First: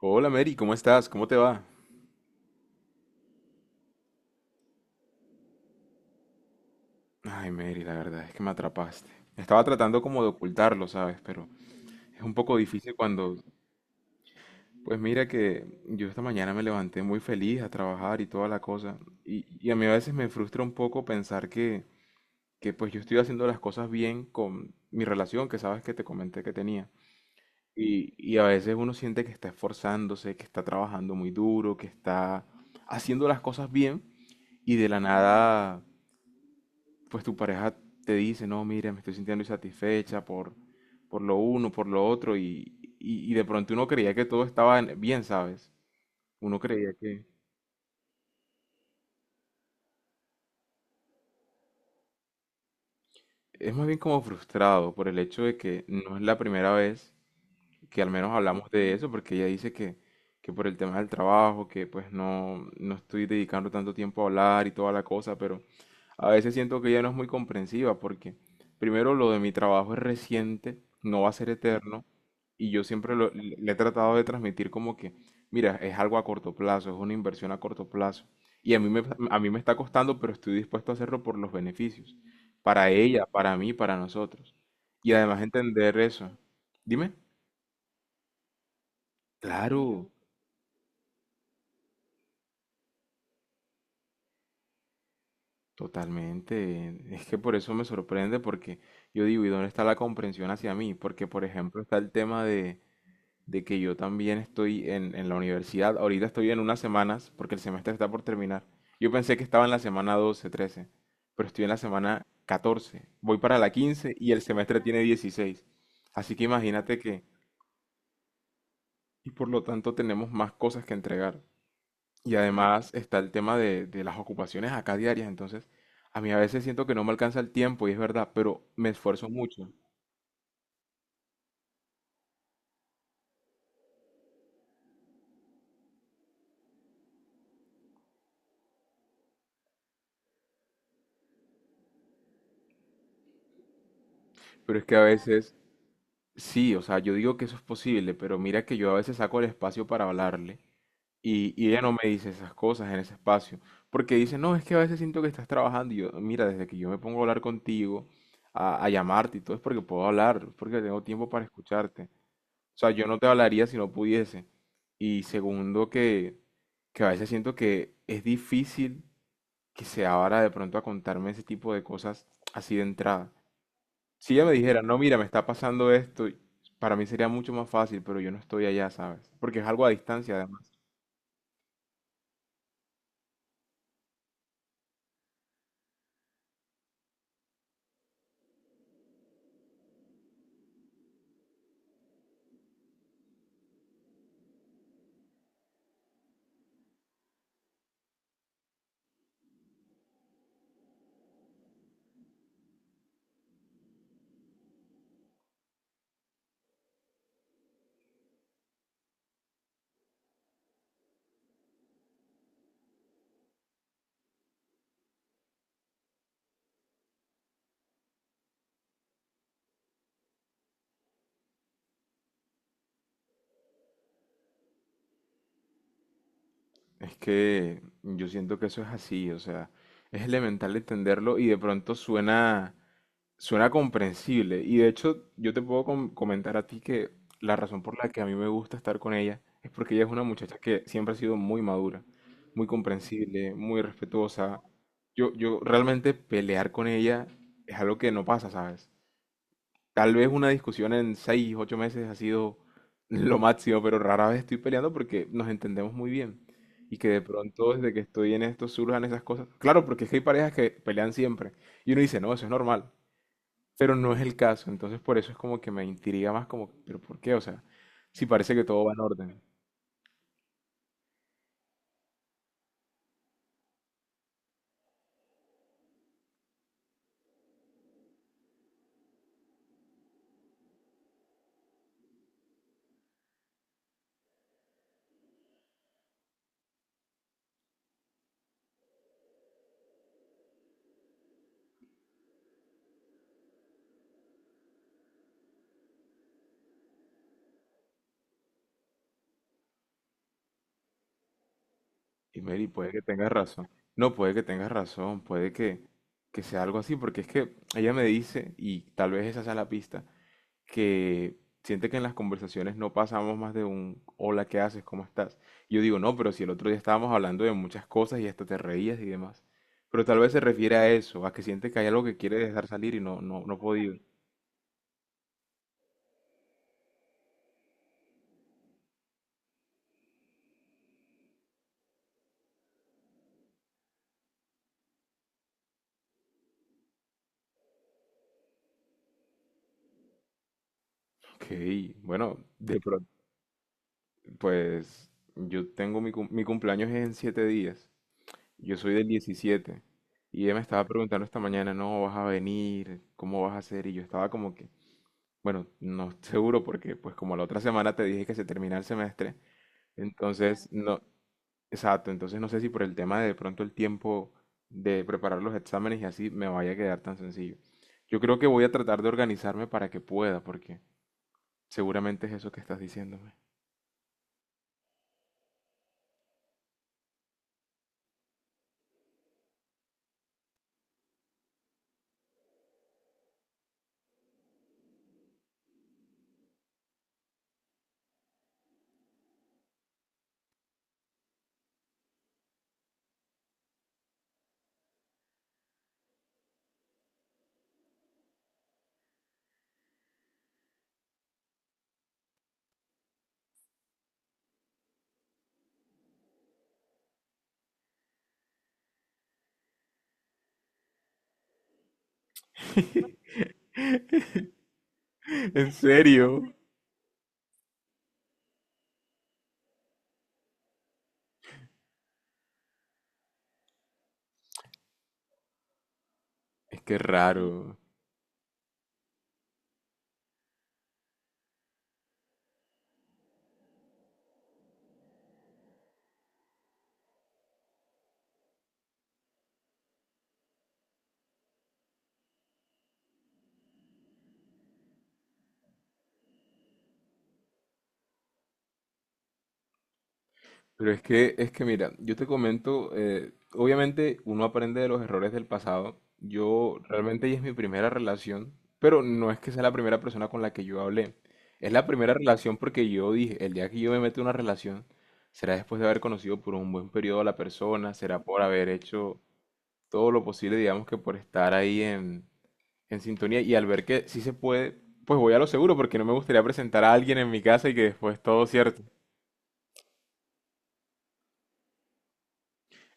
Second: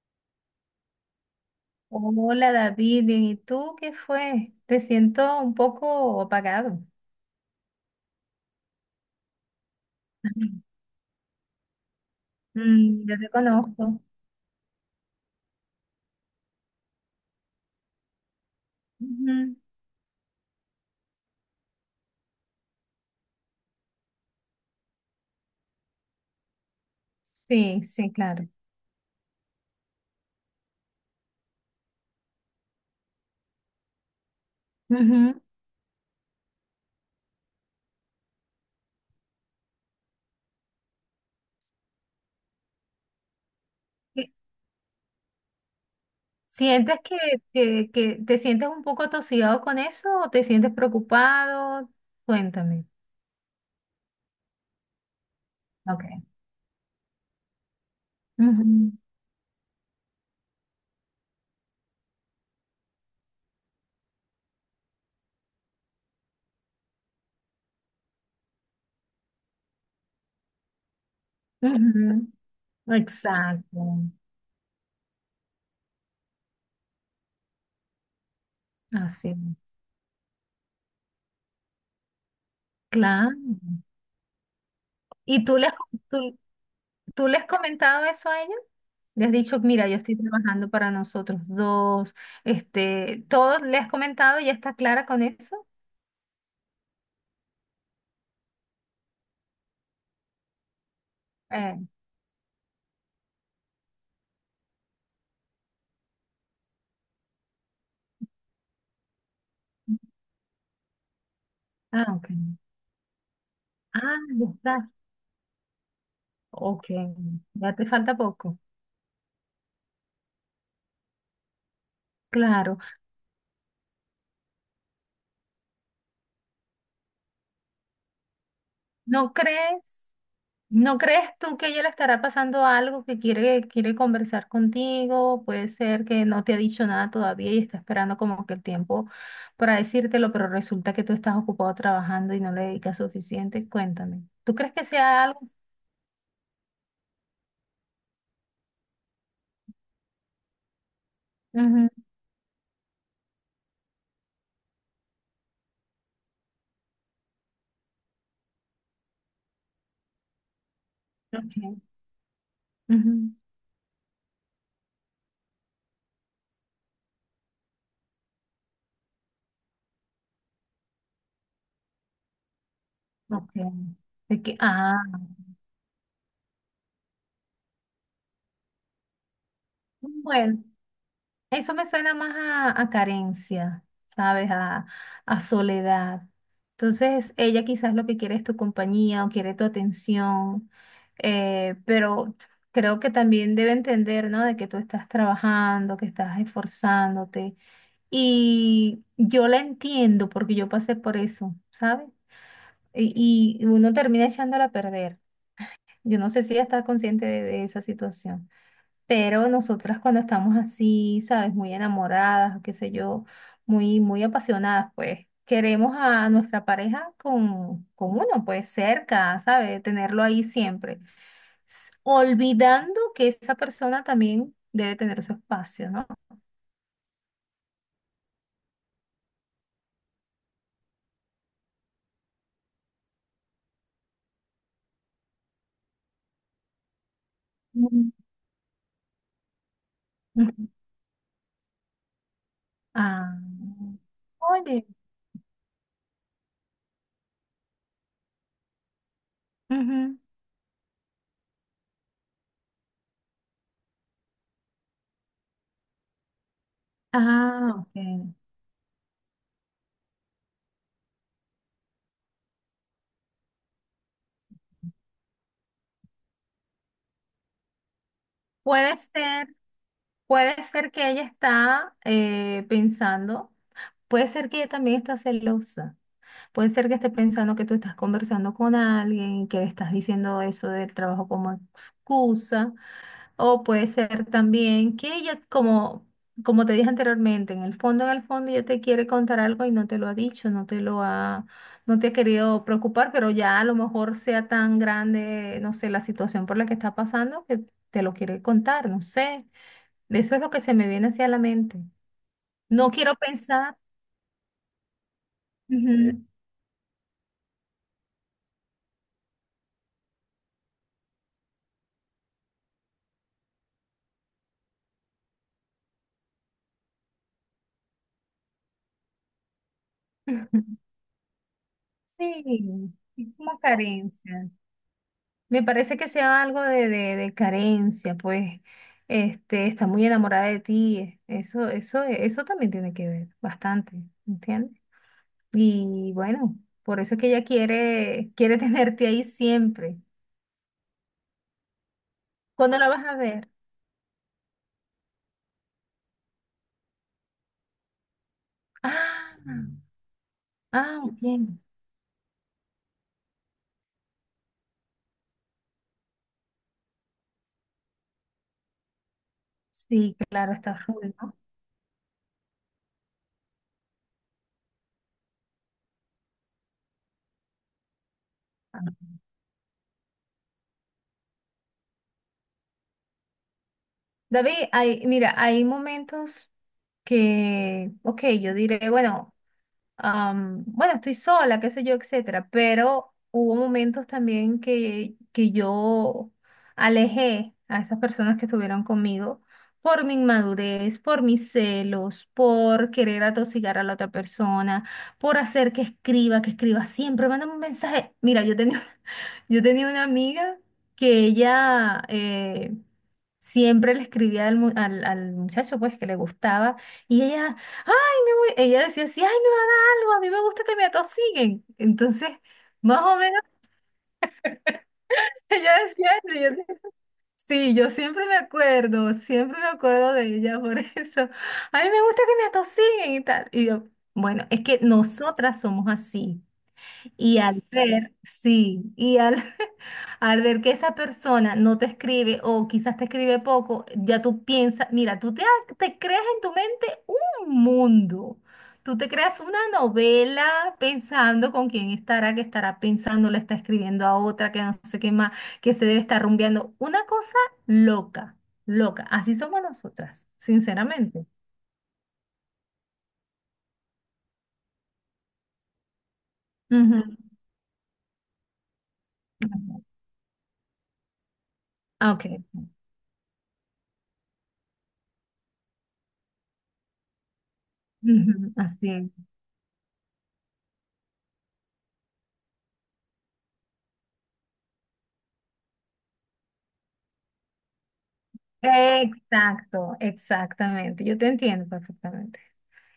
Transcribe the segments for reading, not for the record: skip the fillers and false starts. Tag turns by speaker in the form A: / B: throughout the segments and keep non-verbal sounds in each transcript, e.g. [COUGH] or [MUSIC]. A: Hola Mary, ¿cómo estás? ¿Cómo te va?
B: Hola David, bien, ¿y tú qué fue? Te siento un poco apagado.
A: Ay Mary, la verdad es que me atrapaste. Estaba tratando como de
B: [LAUGHS]
A: ocultarlo, ¿sabes? Pero es un poco difícil
B: Yo te
A: cuando...
B: conozco.
A: Pues mira que yo esta mañana me levanté muy feliz a trabajar y toda la cosa. Y,
B: Ujú.
A: y a mí a veces me frustra un poco pensar que pues yo estoy haciendo las cosas bien con mi relación que sabes que te comenté que tenía.
B: Sí, sí,
A: Y a
B: claro.
A: veces uno siente que está esforzándose, que está trabajando muy duro, que está haciendo las cosas bien y de la
B: Ujú.
A: nada pues tu pareja te dice, no, mira, me estoy sintiendo insatisfecha por lo uno, por lo otro, y de pronto uno creía que
B: ¿Qué-
A: todo estaba bien, ¿sabes? Uno creía
B: ¿Sientes que,
A: que
B: que, que te sientes un poco atosigado con eso o te sientes preocupado? Cuéntame.
A: es más bien como frustrado por el hecho de que
B: Ok.
A: no es la primera vez que al menos hablamos de
B: Ujú,
A: eso, porque ella dice que por el tema del trabajo, que pues no estoy dedicando tanto tiempo a hablar y toda la cosa, pero a veces siento que ella no es muy comprensiva, porque primero lo de mi trabajo es reciente, no va a ser eterno,
B: ujú.
A: y yo siempre le he
B: Exacto.
A: tratado de transmitir como que, mira, es algo a corto plazo, es una inversión a corto plazo, y a mí me,
B: Así.
A: a mí me está costando, pero estoy dispuesto a hacerlo por los beneficios, para ella,
B: Claro.
A: para mí, para nosotros. Y además
B: ¿Y tú les,
A: entender eso.
B: tú-
A: Dime.
B: ¿Tú le has comentado eso a ella? ¿Le has dicho, mira, yo
A: Claro,
B: estoy trabajando para nosotros dos? ¿Todo le has comentado y ya está clara con eso?
A: totalmente. Es que por eso me sorprende, porque yo digo, ¿y dónde está la comprensión hacia mí? Porque, por
B: Eh,
A: ejemplo, está el tema de que yo también estoy en la universidad. Ahorita estoy en unas semanas, porque el semestre está por terminar. Yo pensé que estaba en la semana 12, 13, pero estoy en la
B: ah,
A: semana
B: ok.
A: 14. Voy para la
B: Ah,
A: 15 y el
B: ya
A: semestre
B: está.
A: tiene 16. Así que
B: Ok,
A: imagínate que,
B: ya te falta poco.
A: y por lo tanto tenemos más cosas que entregar. Y
B: Claro.
A: además está el tema de las ocupaciones acá diarias, entonces a mí a veces siento que no me alcanza el tiempo y es verdad, pero me esfuerzo
B: ¿No
A: mucho.
B: crees? ¿No crees tú que a ella le estará pasando algo que quiere conversar contigo? Puede ser que no te ha dicho nada todavía y está esperando como que el tiempo para decírtelo, pero resulta que tú estás ocupado trabajando y no le dedicas suficiente. Cuéntame. ¿Tú crees
A: Pero es
B: que
A: que a
B: sea algo
A: veces,
B: así?
A: sí, o sea, yo digo que eso es posible, pero mira que yo a veces saco el espacio para hablarle y ella
B: Ujú,
A: no me dice esas cosas en ese espacio, porque dice, no, es que a veces siento que estás trabajando y yo, mira, desde que yo me pongo a hablar contigo, a llamarte y todo es porque puedo hablar, es porque tengo tiempo para
B: ok,
A: escucharte. O sea, yo no te
B: ujú,
A: hablaría si no pudiese. Y segundo, que a veces siento que es difícil que se abra de pronto a contarme ese tipo de cosas así de entrada.
B: ok.
A: Si
B: Es
A: ella me
B: que,
A: dijera, no, mira, me está pasando esto, para mí sería mucho más fácil, pero yo no estoy allá, ¿sabes? Porque es algo a distancia,
B: bueno.
A: además.
B: Eso me suena más a carencia, ¿sabes? A soledad. Entonces, ella quizás lo que quiere es tu compañía o quiere tu atención, pero creo que también debe entender, ¿no? De que tú estás trabajando, que estás esforzándote. Y yo la entiendo porque yo pasé por eso, ¿sabes? Y uno termina echándola a perder. Yo no sé si ella está consciente de esa situación. Pero nosotras cuando estamos así, ¿sabes? Muy enamoradas, qué sé yo, muy, muy apasionadas, pues queremos a nuestra pareja con uno, pues cerca, ¿sabes? Tenerlo ahí siempre. Olvidando que esa persona también debe tener su espacio, ¿no?
A: Es que yo siento que eso es así, o sea, es elemental entenderlo y de pronto suena. Suena comprensible y de hecho yo te puedo comentar a ti que la razón por la
B: Mm.
A: que a mí me gusta estar con ella es porque ella es una muchacha
B: Ujú.
A: que siempre ha sido muy madura, muy
B: Ah,
A: comprensible, muy respetuosa.
B: oye,
A: Yo realmente pelear con ella es algo que no pasa, ¿sabes? Tal
B: ujú.
A: vez una discusión en seis, 8 meses ha sido [LAUGHS] lo máximo, pero rara vez estoy peleando porque nos entendemos muy bien. Y que de pronto
B: Ah,
A: desde
B: ok.
A: que estoy en esto surjan esas cosas. Claro, porque es que hay parejas que pelean siempre. Y uno dice, no, eso es normal, pero no es el caso, entonces por eso es como que me intriga más como, pero ¿por qué? O sea, si parece que todo va
B: Puede
A: en orden.
B: ser, puede ser que ella está pensando, puede ser que ella también está celosa. Puede ser que esté pensando que tú estás conversando con alguien, que estás diciendo eso del trabajo como excusa, o puede ser también que ella, como te dije anteriormente, en el fondo, ella te quiere contar algo y no te lo ha dicho, no te ha querido preocupar, pero ya a lo mejor sea tan grande, no sé, la situación por la que está pasando que te lo quiere contar, no sé. Eso es lo que se me viene hacia la mente.
A: Y Mary, puede
B: No
A: que
B: quiero
A: tengas razón.
B: pensar.
A: No, puede que tengas razón, puede
B: Ujú.
A: que sea algo así, porque es que ella me dice, y tal vez esa sea la pista, que siente que en las conversaciones no pasamos más de un hola, ¿qué haces? ¿Cómo estás? Y yo digo, no, pero si el otro día estábamos hablando de muchas cosas y hasta te reías y demás. Pero tal vez se refiere a
B: [LAUGHS]
A: eso, a que siente que hay algo que quiere dejar salir
B: Sí,
A: y
B: es
A: no
B: como
A: ha podido.
B: carencia. Me parece que sea algo de carencia, pues, está muy enamorada de ti. Eso también tiene que ver bastante, ¿entiendes? Y bueno, por eso es que ella quiere [LAUGHS] tenerte ahí siempre.
A: Ok, bueno,
B: ¿Cuándo
A: de
B: la vas
A: pronto.
B: a ver?
A: Pues yo tengo mi, mi cumpleaños es en 7 días. Yo soy del
B: Ah,
A: 17. Y ella me estaba
B: ah, ok.
A: preguntando esta mañana, no, vas a venir, ¿cómo vas a hacer? Y yo estaba como que, bueno, no [LAUGHS] seguro porque pues como la otra semana te dije que se termina el semestre,
B: Sí, claro,
A: entonces
B: está
A: no,
B: full, ¿no?
A: exacto, entonces no sé si por el tema de pronto el tiempo de preparar los exámenes y así me vaya a quedar tan sencillo. Yo creo que voy a
B: Ah.
A: tratar de organizarme para que pueda, porque seguramente es eso que estás diciéndome.
B: David, mira, hay momentos que, ok, yo diré, bueno. Bueno, estoy sola, qué sé yo, etcétera, pero hubo momentos también que yo alejé a esas personas que estuvieron conmigo por mi inmadurez, por mis celos, por querer atosigar a la otra persona, por hacer que escriba siempre, mándame un mensaje. Mira, yo tenía, [LAUGHS] yo tenía una amiga que ella siempre le escribía al, mu- al al muchacho pues que le gustaba y ella, ay, me voy, ella decía así, ay, no, algo, a mí me gusta que me atosiguen. Entonces, más o menos [LAUGHS]
A: [LAUGHS]
B: ella
A: ¿En
B: decía, eso,
A: serio?
B: y yo decía, sí, yo siempre me acuerdo de ella por [LAUGHS] eso. A mí me gusta que me atosiguen y tal. Y yo, bueno, es que nosotras somos así.
A: Es que
B: Y al
A: raro.
B: ver, sí, y al, [LAUGHS] al ver que esa persona no te escribe o quizás te escribe poco, ya tú piensas, mira, te creas en tu mente un mundo. Tú te creas una novela pensando con quién estará, que estará pensando, le está escribiendo a otra, que no sé qué más, que se debe estar rumbeando. Una cosa loca, loca. Así somos nosotras,
A: Pero
B: sinceramente.
A: es que mira, yo te comento, obviamente uno aprende de los errores del pasado. Yo realmente
B: Ujú.
A: ella es mi primera relación, pero no es que sea la
B: Ujú.
A: primera persona con la que yo hablé. Es la
B: Ah,
A: primera
B: ok.
A: relación porque yo dije, el día que yo me meto en una relación, será después de haber conocido por un buen periodo a la persona, será por
B: Ujú,
A: haber
B: así es.
A: hecho todo lo posible, digamos que por estar ahí en sintonía y al ver que sí se puede, pues voy a lo seguro porque no me gustaría presentar a alguien en mi casa y que después todo cierto.
B: Exacto, exactamente. Yo te entiendo perfectamente.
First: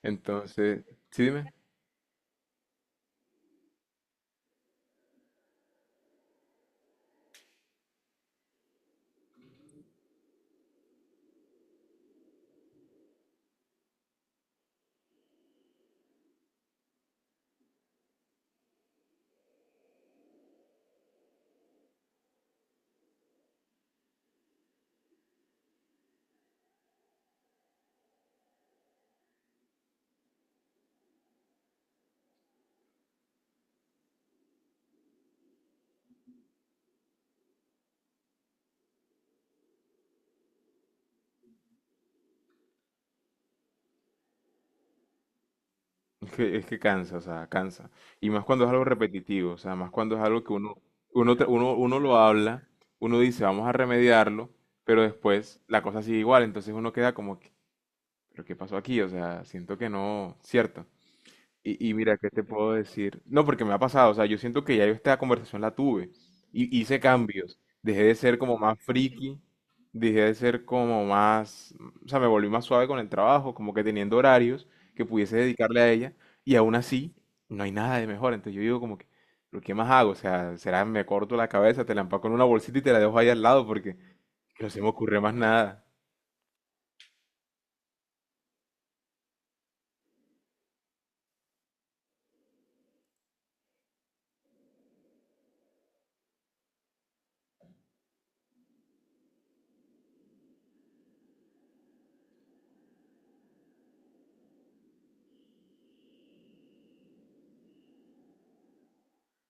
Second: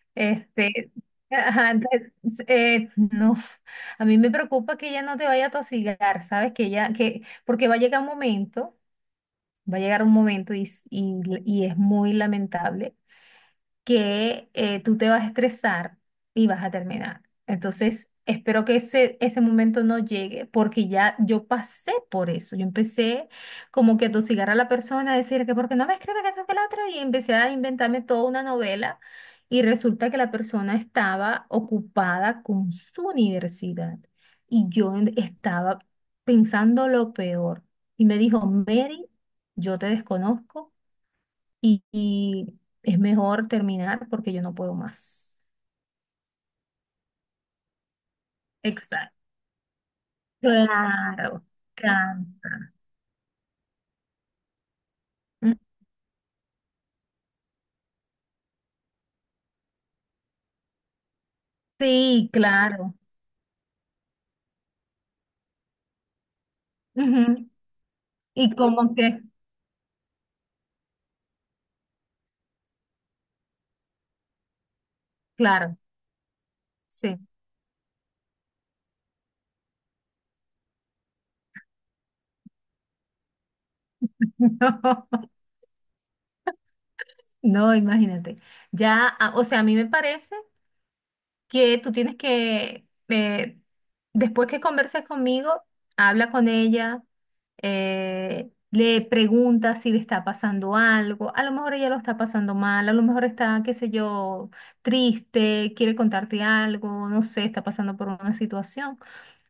A: Entonces,
B: Este,
A: sí,
B: [LAUGHS]
A: dime.
B: ajá, no, [LAUGHS] a mí me preocupa que ella no te vaya a tosigar, ¿sabes? Porque va a llegar un momento, va a llegar un momento y es muy lamentable que tú te vas a estresar y vas a terminar. Entonces, espero que ese momento no llegue, porque ya yo pasé por eso. Yo empecé como que a tosigar a la persona, a decir que porque no me escribe que esto que la otra, y empecé a inventarme toda una novela. Y resulta que la persona estaba ocupada con su universidad y yo estaba pensando lo peor. Y me dijo, Mary, yo te desconozco y es mejor terminar porque yo no puedo más.
A: Es que cansa, o sea, cansa. Y más cuando es algo
B: Exacto.
A: repetitivo, o sea, más cuando es algo que uno, uno,
B: Claro,
A: tra- uno, uno lo habla,
B: canta.
A: uno dice, vamos a remediarlo, pero
B: Mm,
A: después la cosa sigue igual, entonces uno queda como, que, ¿pero qué pasó aquí? O sea, siento que no, cierto. Y mira, ¿qué
B: sí,
A: te puedo
B: claro.
A: decir? No, porque me ha pasado, o sea, yo siento que ya yo esta conversación la tuve. Y hice
B: Ujú.
A: cambios. Dejé de ser
B: Y
A: como más
B: como que,
A: friki, dejé de ser como más, o sea, me volví más suave con el trabajo, como que teniendo horarios que pudiese
B: claro,
A: dedicarle a ella. Y aún así,
B: sí.
A: no hay nada de mejor. Entonces yo digo como que, ¿pero qué más hago? O sea, será me corto la cabeza, te la empaco en una bolsita y te la dejo ahí al lado porque no se me ocurre
B: [LAUGHS]
A: más nada.
B: No, no, imagínate. Ya, o sea, a mí me parece que tú tienes que, después que converses conmigo, habla con ella le pregunta si le está pasando algo, a lo mejor ella lo está pasando mal, a lo mejor está, qué sé yo, triste, quiere contarte algo, no sé, está pasando por una situación.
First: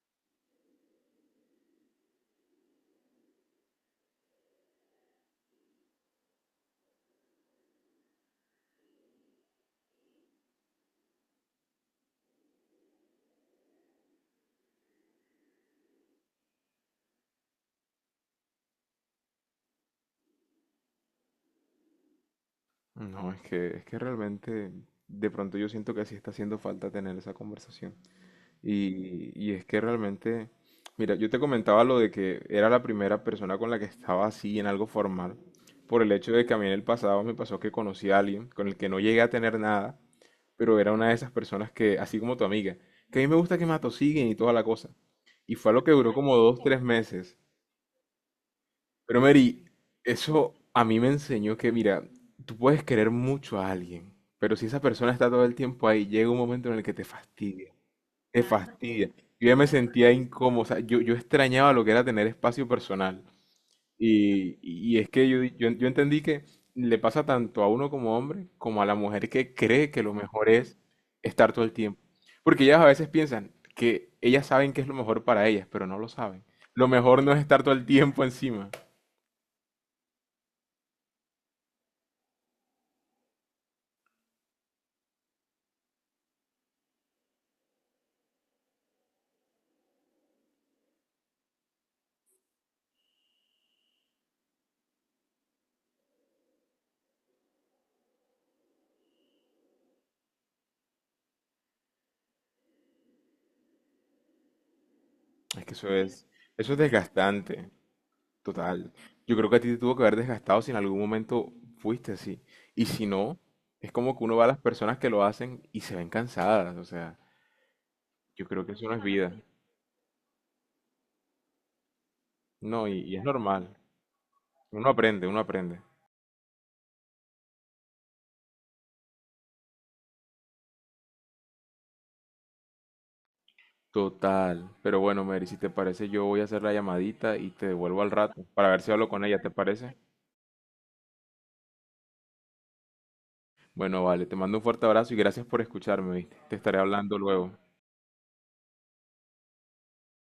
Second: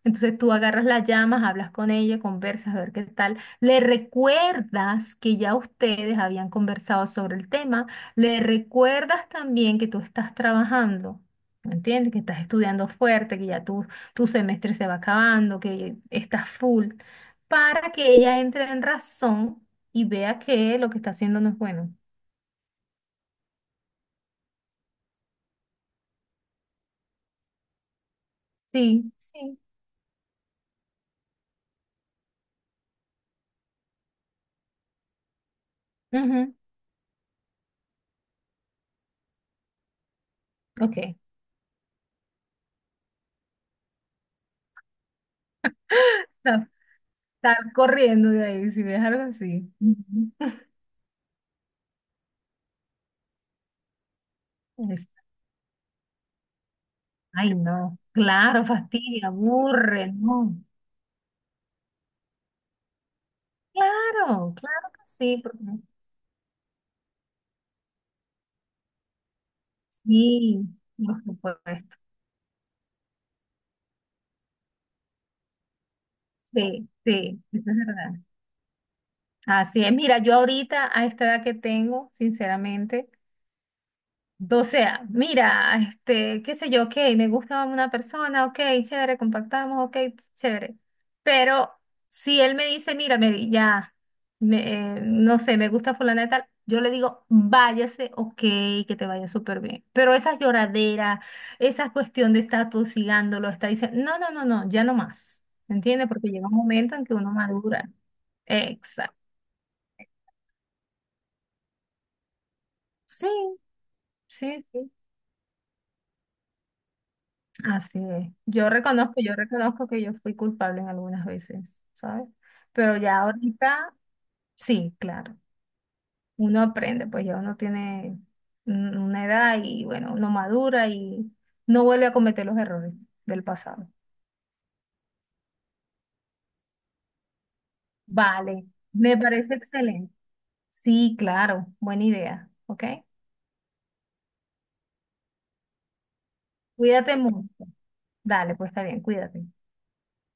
B: Entonces tú agarras las llamas, hablas con ella, conversas, a ver qué tal. Le recuerdas que ya ustedes habían conversado sobre el tema. Le recuerdas también que tú estás trabajando, ¿me entiendes? Que estás estudiando fuerte, que ya tu semestre se va acabando, que estás full, para que ella entre en razón y vea que lo que está haciendo no es bueno.
A: No, es que realmente, de pronto yo siento que sí está haciendo falta tener esa conversación.
B: Sí,
A: Y
B: sí.
A: es que realmente, mira, yo te comentaba lo de que era la primera persona con la que estaba así en algo formal, por el hecho de que
B: Ujú,
A: a mí en el pasado me pasó que conocí a alguien con el que no llegué a tener nada, pero era una de
B: ok.
A: esas personas que, así como tu amiga, que a mí me gusta que me atosiguen y toda la cosa. Y fue algo que duró como dos,
B: Sal,
A: tres meses.
B: sal corriendo de ahí si ves
A: Pero
B: algo
A: Mary,
B: así. Ujú.
A: eso a mí me enseñó que, mira, tú puedes querer mucho a alguien, pero si esa persona
B: [LAUGHS]
A: está todo el tiempo ahí, llega un momento en el que te
B: Ay,
A: fastidia.
B: no,
A: Te
B: claro,
A: fastidia.
B: fastidia,
A: Yo ya me sentía
B: aburre, no.
A: incómodo, o sea, yo extrañaba lo que era tener espacio personal.
B: Claro,
A: Y,
B: claro
A: y
B: que
A: es que
B: sí,
A: yo, di-
B: porque
A: yo, yo entendí que le pasa tanto a uno como hombre como a la mujer que cree que lo mejor
B: sí,
A: es
B: por
A: estar todo el
B: supuesto.
A: tiempo. Porque ellas a veces piensan que ellas saben qué es lo mejor para ellas, pero no lo saben. Lo
B: Sí,
A: mejor no es
B: sí,
A: estar
B: eso
A: todo
B: es
A: el
B: verdad.
A: tiempo encima.
B: Así es, mira, yo ahorita a esta edad que tengo, sinceramente, o sea, mira, qué sé yo, ok, me gusta una persona, ok, chévere, compactamos, ok, chévere. Pero si él me dice, mira, Mary, ya, no sé, me gusta fulana de tal, yo le digo, váyase, ok, que te vaya súper bien. Pero esa lloradera, esa cuestión de estar tosigándolo, está diciendo, no, no, no, no, ya no más.
A: Es que
B: ¿Me entiendes? Porque llega un
A: eso es
B: momento en que uno
A: desgastante.
B: madura.
A: Total.
B: Exacto.
A: Yo creo que a ti te tuvo que haber desgastado si en algún momento fuiste así. Y si
B: Sí,
A: no, es como que uno va a
B: sí,
A: las
B: sí.
A: personas que lo hacen y se ven cansadas. O sea,
B: Así es.
A: yo creo que eso no es vida.
B: Yo reconozco que yo fui culpable en algunas veces, ¿sabes?
A: No,
B: Pero
A: y, y
B: ya
A: es normal.
B: ahorita,
A: Uno
B: sí,
A: aprende,
B: claro,
A: uno aprende.
B: uno aprende, pues ya uno tiene una edad y bueno, uno madura y no vuelve a cometer los errores del pasado.
A: Total. Pero bueno, Mary, si te parece, yo voy a hacer la llamadita y te devuelvo al rato
B: Vale,
A: para ver si hablo
B: me
A: con ella, ¿te
B: parece
A: parece?
B: excelente. Sí, claro, buena idea, ¿ok?
A: Bueno, vale, te mando un fuerte abrazo y gracias por escucharme, ¿viste? Te estaré hablando
B: Cuídate mucho.
A: luego.
B: Dale, pues está bien, cuídate.